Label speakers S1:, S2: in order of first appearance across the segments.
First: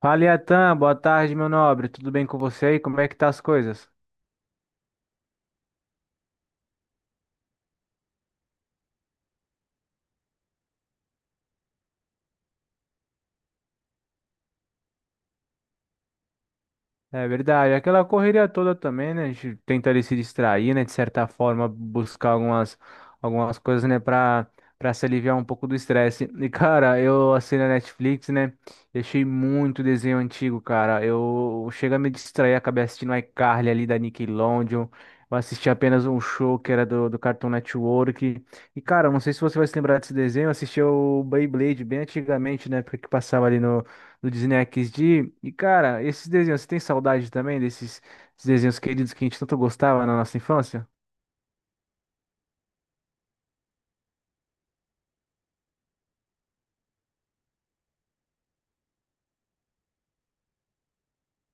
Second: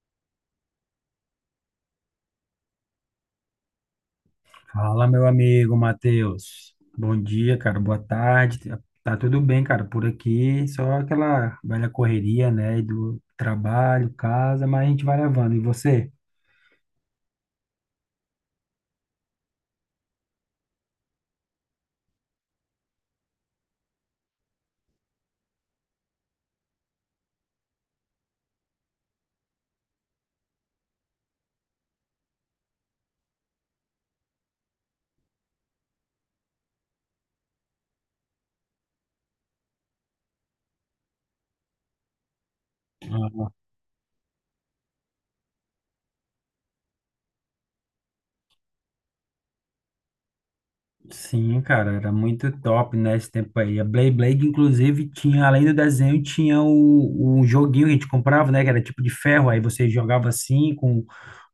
S1: Fala, Iatan, boa tarde, meu nobre. Tudo bem com você aí? Como é que tá as coisas?
S2: Fala, meu amigo Matheus. Bom dia, cara. Boa tarde. Tá tudo bem, cara, por aqui. Só aquela velha correria, né? E do trabalho, casa, mas a gente vai levando. E você?
S1: É verdade, aquela correria toda também, né? A gente tenta ali se distrair, né? De certa forma, buscar algumas coisas, né? Pra se aliviar um pouco do estresse. E, cara, eu assinei a Netflix, né? E achei muito desenho antigo, cara. Eu chego a me distrair, acabei assistindo iCarly ali da Nickelodeon. Eu assisti apenas um show que era do Cartoon Network. E, cara, não sei se você vai se lembrar desse desenho. Eu assisti o Beyblade bem antigamente, né? Porque passava
S2: Ah,
S1: ali do Disney XD. E, cara, esses desenhos, você tem saudade também desses desenhos queridos que a gente tanto gostava na nossa infância?
S2: sim, cara, era muito top, né? Esse tempo aí. A Blade Blade, inclusive, tinha, além do desenho, tinha o joguinho que a gente comprava, né? Que era tipo de ferro. Aí você jogava assim com,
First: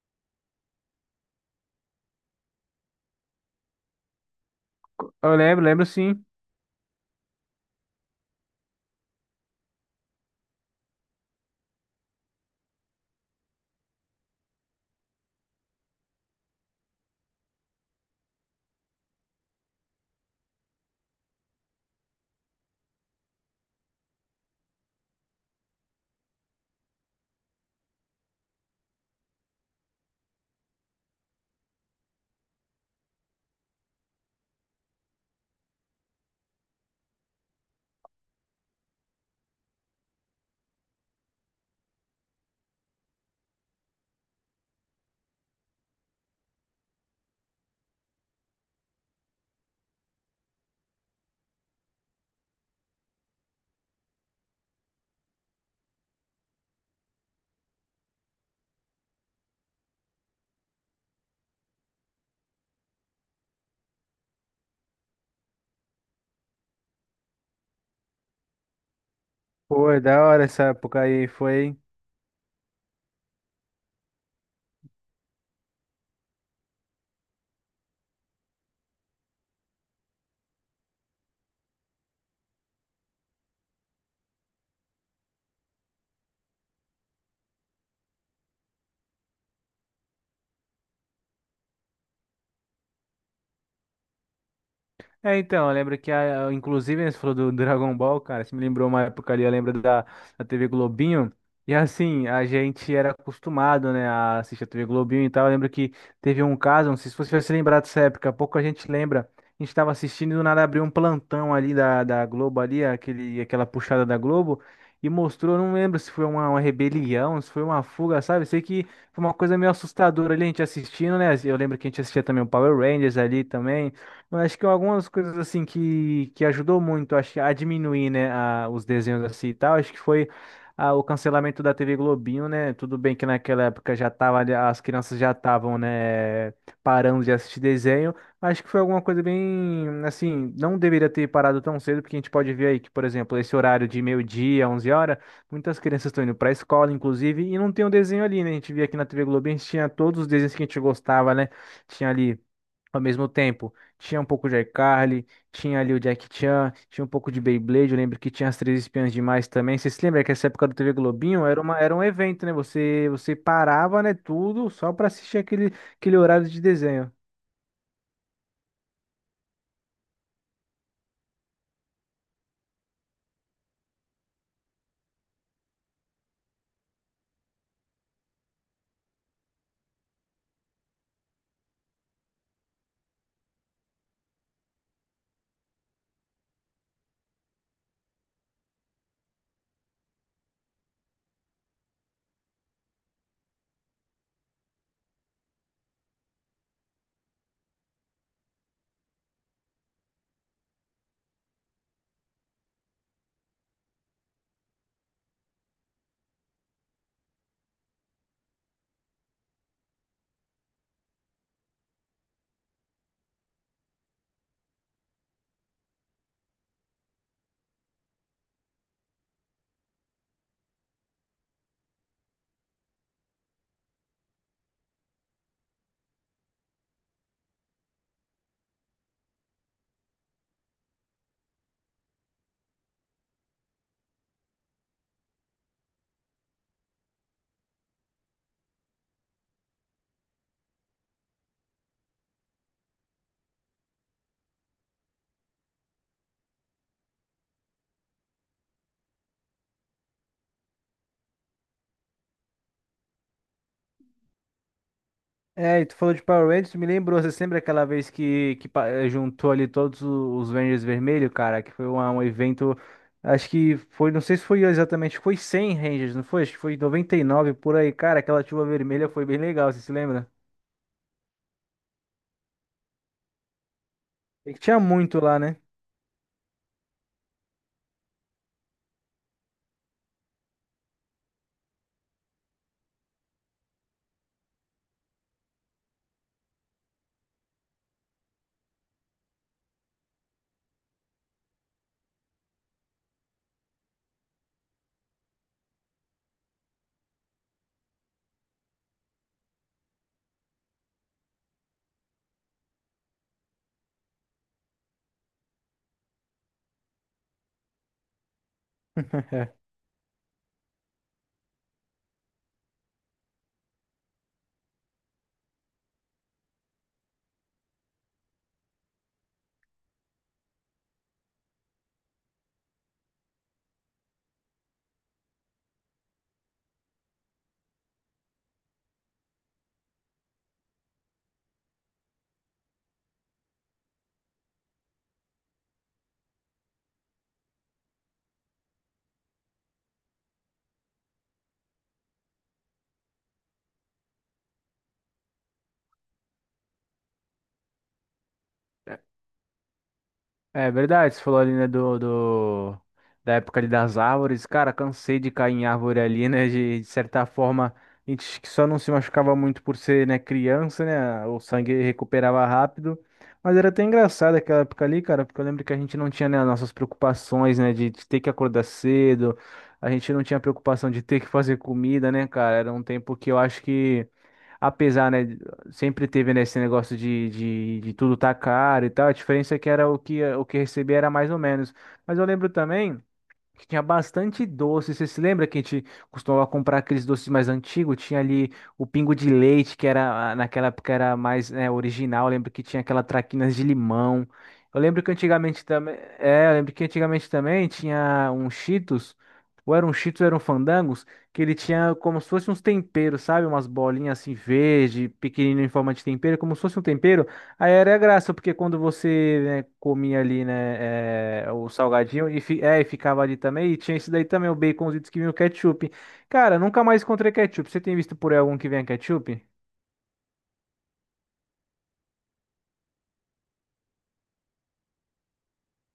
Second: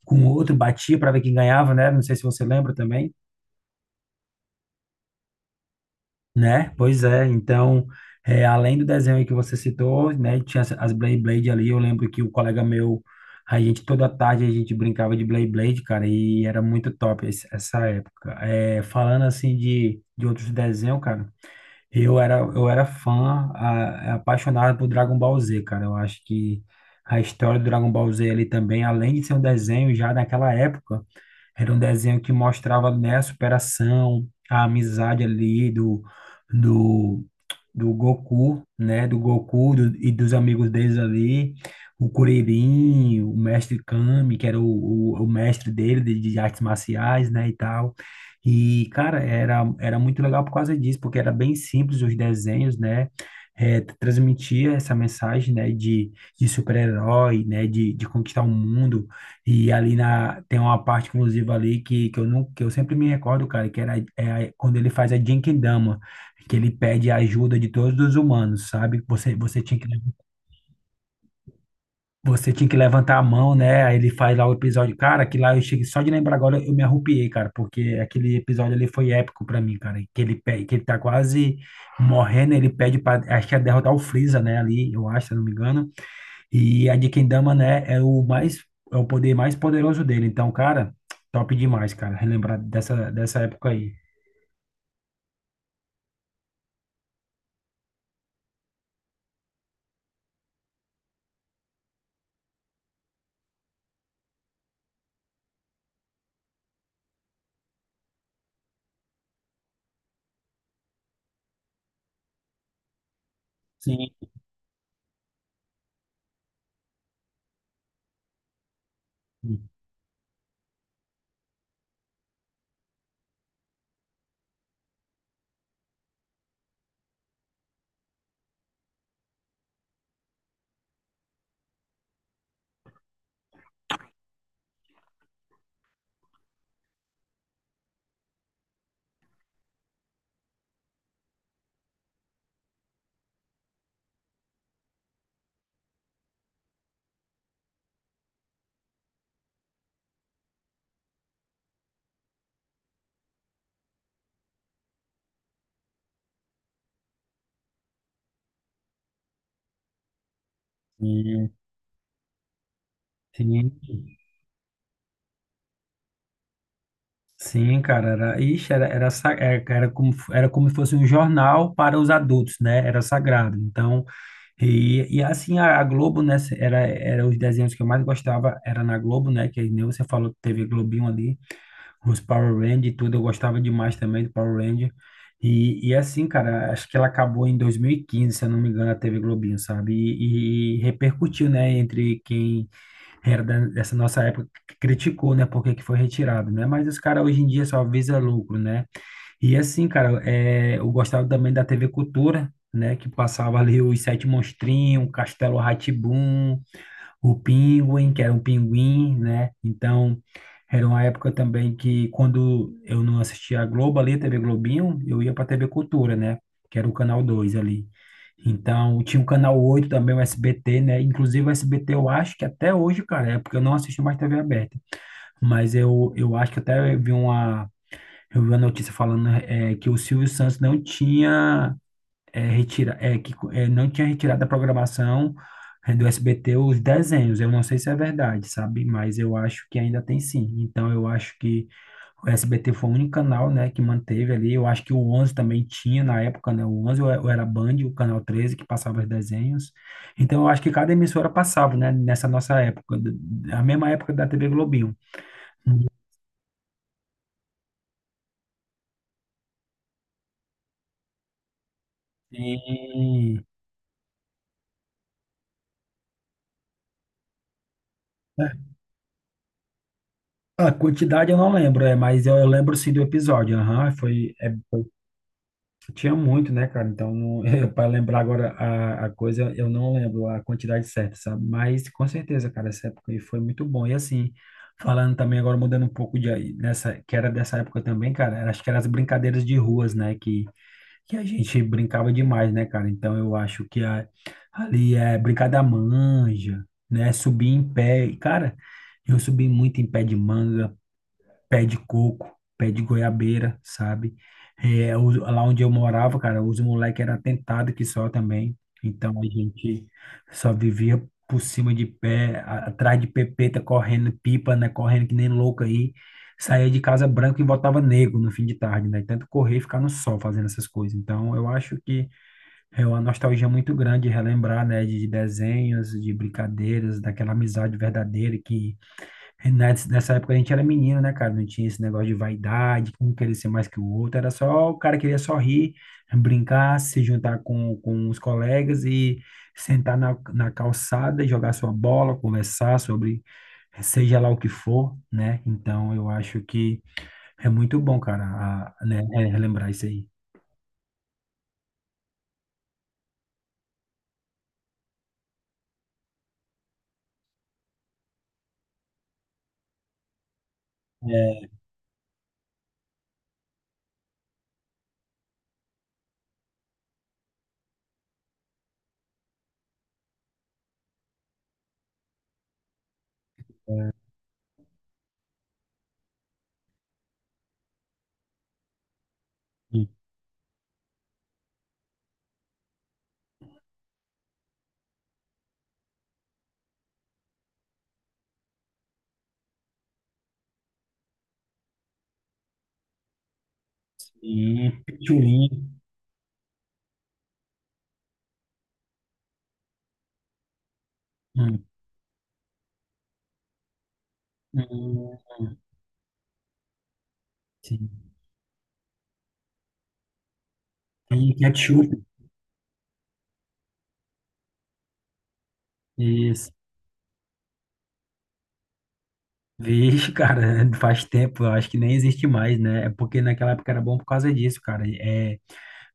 S2: com outro, batia para ver quem ganhava, né? Não sei se você lembra também.
S1: Eu lembro, lembro sim.
S2: Né? Pois é, então, além do desenho aí que você citou, né, tinha as Beyblade ali, eu lembro que o colega meu, a gente toda tarde a gente brincava de Beyblade, cara, e era muito top essa época. É, falando assim de outros desenhos, cara, eu era fã, apaixonado por Dragon Ball Z, cara, eu acho que a história do Dragon Ball Z ali também, além de ser um desenho, já naquela época, era um desenho que mostrava, né, a superação, a amizade ali do, do Goku, né, e dos amigos deles ali, o Kuririn, o Mestre Kami, que era o mestre dele de artes marciais, né, e tal. E, cara, era muito legal por causa disso, porque era bem simples os desenhos, né, transmitia essa mensagem, né, de super-herói, né, de conquistar o mundo, e ali na, tem uma parte, inclusive, ali eu não, que eu sempre me recordo, cara, que era quando ele faz a Genkidama, que ele pede a ajuda de todos os humanos, sabe? Você, você tinha que,
S1: Pô, é da hora essa época aí, foi.
S2: você tinha que levantar a mão, né? Aí ele faz lá o episódio. Cara, que lá eu cheguei só de lembrar agora, eu me arrupiei, cara, porque aquele episódio ali foi épico pra mim, cara. Que ele tá quase morrendo, ele pede pra, acho que é derrotar o Freeza, né? Ali, eu acho, se eu não me engano. E a de Kendama, né, é o poder mais poderoso dele. Então, cara, top demais, cara, relembrar dessa época aí.
S1: É, então, eu lembro que, a, inclusive, né, você falou do Dragon Ball, cara, você me lembrou uma época ali, eu lembro da TV Globinho, e assim, a gente era acostumado, né, a assistir a TV Globinho e tal, eu lembro que teve um caso, não sei se você vai se lembrar dessa época, pouco a gente lembra, a gente tava assistindo e do nada abriu um plantão ali da Globo ali, aquele, aquela puxada
S2: Sim,
S1: da Globo, e mostrou, eu não lembro se foi uma rebelião, se foi uma fuga, sabe, sei que foi uma coisa meio assustadora ali, a gente assistindo, né, eu lembro que a gente assistia também o Power Rangers ali também, eu acho que algumas coisas assim que ajudou muito acho, que a diminuir, né, a- os desenhos assim e tal, acho que foi o cancelamento da TV Globinho, né? Tudo bem que naquela época já tava, ali- as crianças já estavam, né, parando de assistir desenho, mas acho que foi alguma coisa bem, assim, não deveria ter parado tão cedo, porque a gente pode ver aí que, por exemplo, esse horário de meio-dia, 11 horas, muitas crianças estão indo para a escola, inclusive, e não tem um desenho ali, né? A gente via aqui na TV Globinho, a gente tinha todos os desenhos que a gente gostava, né? Tinha ali. Ao mesmo tempo, tinha um pouco de iCarly, tinha ali o Jack Chan, tinha um pouco de Beyblade. Eu lembro que tinha as Três Espiãs Demais também. Vocês se lembram que essa época do TV Globinho
S2: sim,
S1: era uma, era um evento, né? Você, você parava, né,
S2: sim,
S1: tudo só para assistir aquele horário de desenho.
S2: sim, cara, era, ixi, era, era, sa- era, era como se fosse um jornal para os adultos, né, era sagrado. Então, e assim, a Globo, né, era os desenhos que eu mais gostava, era na Globo, né, que nem você falou, teve Globinho ali. Os Power Rangers e tudo, eu gostava demais também do Power Ranger. E assim, cara, acho que ela acabou em 2015 se eu não me engano, a TV Globinho, sabe? E repercutiu, né, entre quem era dessa nossa época, que criticou, né, porque que foi retirado, né? Mas os caras hoje em dia só visa lucro, né? E assim, cara, eu gostava também da TV Cultura, né, que passava ali os Sete Monstrinhos, Castelo rá tim o Penguin, que era um pinguim, né? Então, era uma época também que quando eu não assistia a Globo ali, TV Globinho, eu ia para TV Cultura, né? Que era o canal 2 ali. Então, tinha o canal 8 também, o SBT, né? Inclusive o SBT eu acho que até hoje, cara, é porque eu não assisto mais TV aberta. Mas eu acho que até eu vi uma notícia falando que o Silvio Santos não tinha é, retira, é, que é, não tinha retirado da programação do SBT os desenhos. Eu não sei se é verdade, sabe? Mas eu acho que ainda tem sim. Então eu acho que o SBT foi o único canal, né, que manteve ali. Eu acho que o 11 também tinha na época, né? O 11 ou ou era Band, o canal 13 que passava os desenhos. Então eu acho que cada emissora passava, né, nessa nossa época, a mesma época da TV Globinho.
S1: É, e tu falou de Power Rangers, me lembrou. Você se lembra aquela vez que pa- juntou ali todos o- os Rangers vermelho, cara? Que foi uma- um evento.
S2: E
S1: Acho que foi, não sei se foi exatamente, foi 100 Rangers, não foi? Acho que foi 99 por aí, cara. Aquela
S2: é,
S1: chuva vermelha foi bem legal, você se lembra?
S2: a quantidade eu não lembro, mas eu lembro sim do episódio. Aham, foi,
S1: É que tinha muito lá, né?
S2: tinha muito, né, cara? Então, não, para lembrar agora a coisa, eu não lembro a quantidade certa, sabe? Mas com certeza, cara, essa época aí foi muito bom. E assim, falando também agora, mudando um pouco de aí, nessa, que era dessa época também, cara, acho que eram as brincadeiras de ruas, né? Que a gente brincava demais, né, cara? Então eu acho que ali é brincar da manja, né? Subir em pé. E, cara, eu subi muito em pé de manga, pé de coco, pé de goiabeira, sabe? É, lá onde eu morava, cara, os moleques eram atentados que só também. Então a gente só vivia por cima de pé, atrás de pepeta, correndo pipa, né? Correndo que nem louco aí. Saía de casa branco e voltava negro no fim de tarde, né? Tanto correr e ficar no sol fazendo essas coisas. Então eu acho que é uma nostalgia muito grande relembrar, né? De desenhos, de brincadeiras, daquela amizade verdadeira que nessa época a gente era menino, né, cara? Não tinha esse negócio de vaidade, um querer ser mais que o outro. Era só o cara queria só rir, brincar, se juntar com os colegas e sentar na calçada, e jogar sua bola, conversar sobre seja lá o que for, né? Então eu acho que é muito bom, cara, né, relembrar isso aí.
S1: É verdade, você falou ali, né, do, do- da época ali das árvores. Cara, cansei de cair em árvore ali, né? De certa forma, a gente que só não se machucava muito por ser, né, criança, né? O
S2: É,
S1: sangue recuperava rápido. Mas era até engraçado aquela época ali, cara, porque eu lembro que a gente não tinha, né, nossas preocupações, né, de ter que acordar cedo. A gente não tinha preocupação de ter que fazer comida, né, cara? Era um tempo que eu acho que apesar, né, sempre teve, né, esse negócio de tudo tá caro e tal, a diferença é que
S2: e,
S1: era o que recebia era mais ou menos. Mas eu lembro também que tinha bastante doce. Você se lembra que a gente costumava comprar aqueles doces mais antigos? Tinha ali o pingo de leite, que era naquela época era mais, né, original. Eu lembro que tinha aquela traquinas de limão.
S2: e
S1: Eu lembro que
S2: pichulinha.
S1: antigamente também, é, eu lembro que antigamente também tinha um Cheetos, ou era um Cheetos, ou era um Fandangos, que ele
S2: Hum,
S1: tinha como se fosse uns temperos, sabe? Umas bolinhas assim verde,
S2: hum, hum,
S1: pequenino em forma de tempero, como se fosse um tempero. Aí era a
S2: sim.
S1: graça, porque quando você, né, comia ali,
S2: E
S1: né, é, o
S2: ketchup.
S1: salgadinho e, fi- é, e ficava ali também, e tinha isso daí também, o baconzitos que vinha o ketchup.
S2: Isso.
S1: Cara, nunca mais encontrei ketchup. Você tem visto por aí algum que venha ketchup?
S2: Vixe, cara, faz tempo, eu acho que nem existe mais, né? É porque naquela época era bom por causa disso, cara. É,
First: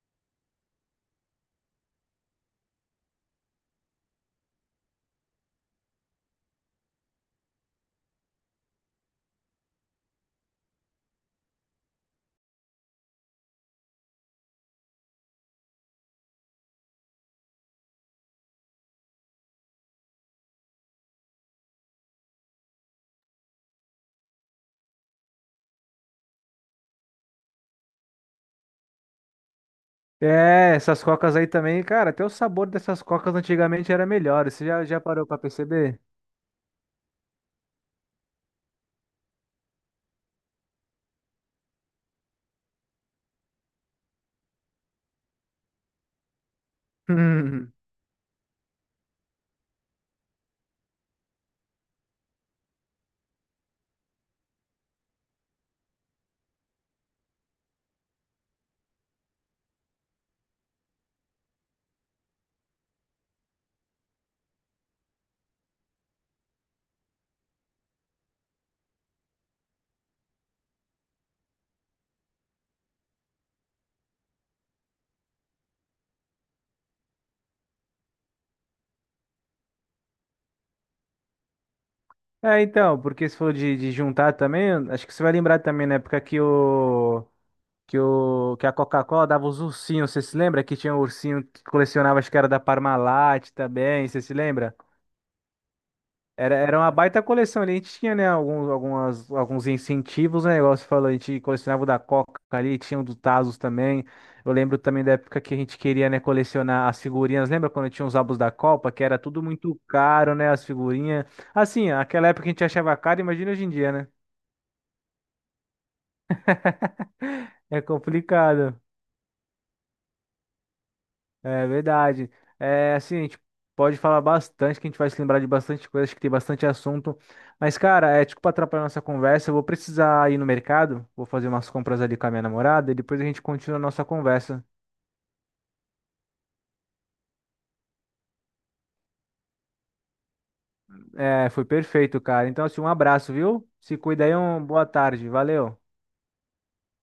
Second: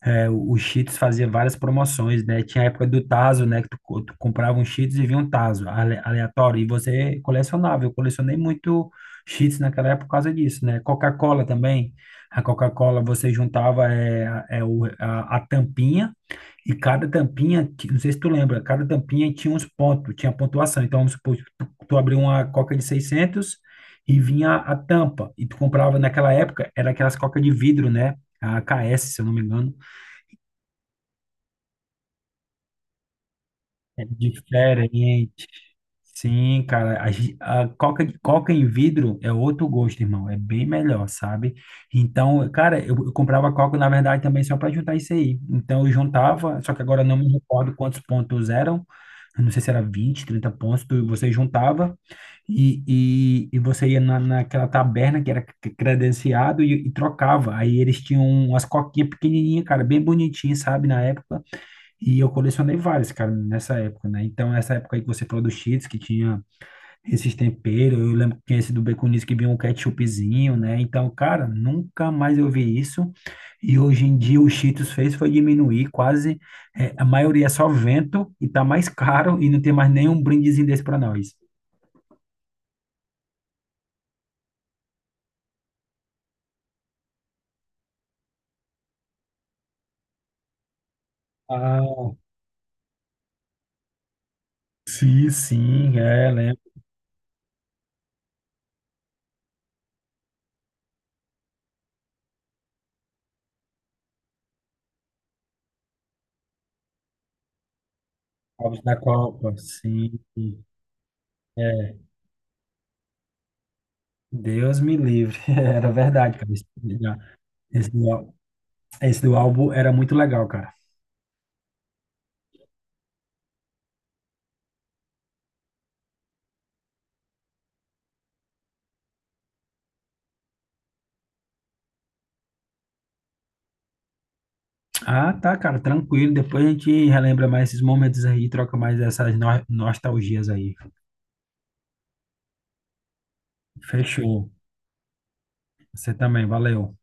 S2: é, O Cheetos fazia várias promoções, né? Tinha a época do Tazo, né? Que tu comprava um Cheetos e vinha um Tazo aleatório, e você colecionava. Eu colecionei muito Cheetos naquela época por causa disso, né? Coca-Cola também. A Coca-Cola você juntava a tampinha. E cada tampinha, não sei se tu lembra, cada tampinha tinha uns pontos, tinha pontuação. Então, vamos supor, tu abriu uma coca de 600 e vinha a tampa. E tu comprava, naquela época, era aquelas coca de vidro, né? A AKS, se eu não me engano.
S1: É, essas cocas aí também, cara, até o sabor dessas cocas antigamente
S2: É
S1: era melhor. Você já, já parou pra
S2: diferente.
S1: perceber?
S2: Sim, cara, a coca, coca em vidro é outro gosto, irmão. É bem melhor, sabe? Então, cara, eu comprava coca, na verdade, também só para juntar isso aí. Então, eu juntava, só que agora eu não me recordo quantos pontos eram, eu não sei se era 20, 30 pontos, você juntava e você ia na, naquela taberna que era credenciado e trocava. Aí eles tinham umas coquinhas pequenininhas, cara, bem bonitinhas, sabe, na época. E eu colecionei várias, cara, nessa época, né? Então, essa época aí que você falou do Cheetos, que tinha esses temperos. Eu lembro que tinha esse do Baconzitos que vinha um ketchupzinho, né? Então, cara, nunca mais eu vi isso. E hoje em dia o Cheetos fez foi diminuir quase, a maioria é só vento e tá mais caro e não tem mais nenhum brindezinho desse para nós.
S1: É, então, porque se for de juntar também, acho que você vai lembrar também na época que o que, o, que a Coca-Cola dava os ursinhos, você se lembra? Que tinha um ursinho que
S2: Ah,
S1: colecionava, acho que era da Parmalat também, você se lembra?
S2: sim, sim,
S1: Era,
S2: lembro.
S1: era uma baita coleção ali, a gente tinha, né, alguns, algumas, alguns incentivos, né, negócio falou, a gente colecionava o da Coca ali, tinha o do Tazos também, eu lembro também da época que a gente queria, né, colecionar as figurinhas, lembra quando tinha os álbuns da
S2: Ovos
S1: Copa,
S2: da
S1: que era tudo
S2: Copa,
S1: muito
S2: sim.
S1: caro, né, as figurinhas, assim,
S2: É,
S1: aquela época a gente achava caro, imagina hoje em dia, né,
S2: Deus me livre. Era verdade, cara.
S1: é
S2: Esse do ál-
S1: complicado.
S2: esse do álbum era muito legal, cara.
S1: É verdade. É assim, a gente pode falar bastante, que a gente vai se lembrar de bastante coisa, acho que tem bastante assunto. Mas, cara, é desculpa atrapalhar nossa conversa. Eu vou precisar ir no mercado, vou fazer umas compras ali com a minha namorada e depois a gente continua a nossa conversa.
S2: Ah, tá, cara, tranquilo. Depois a gente relembra mais esses momentos aí, troca mais essas nostalgias aí.
S1: É, foi perfeito, cara. Então, assim, um abraço, viu? Se cuida aí,
S2: Fechou.
S1: um boa tarde. Valeu.
S2: Você também, valeu.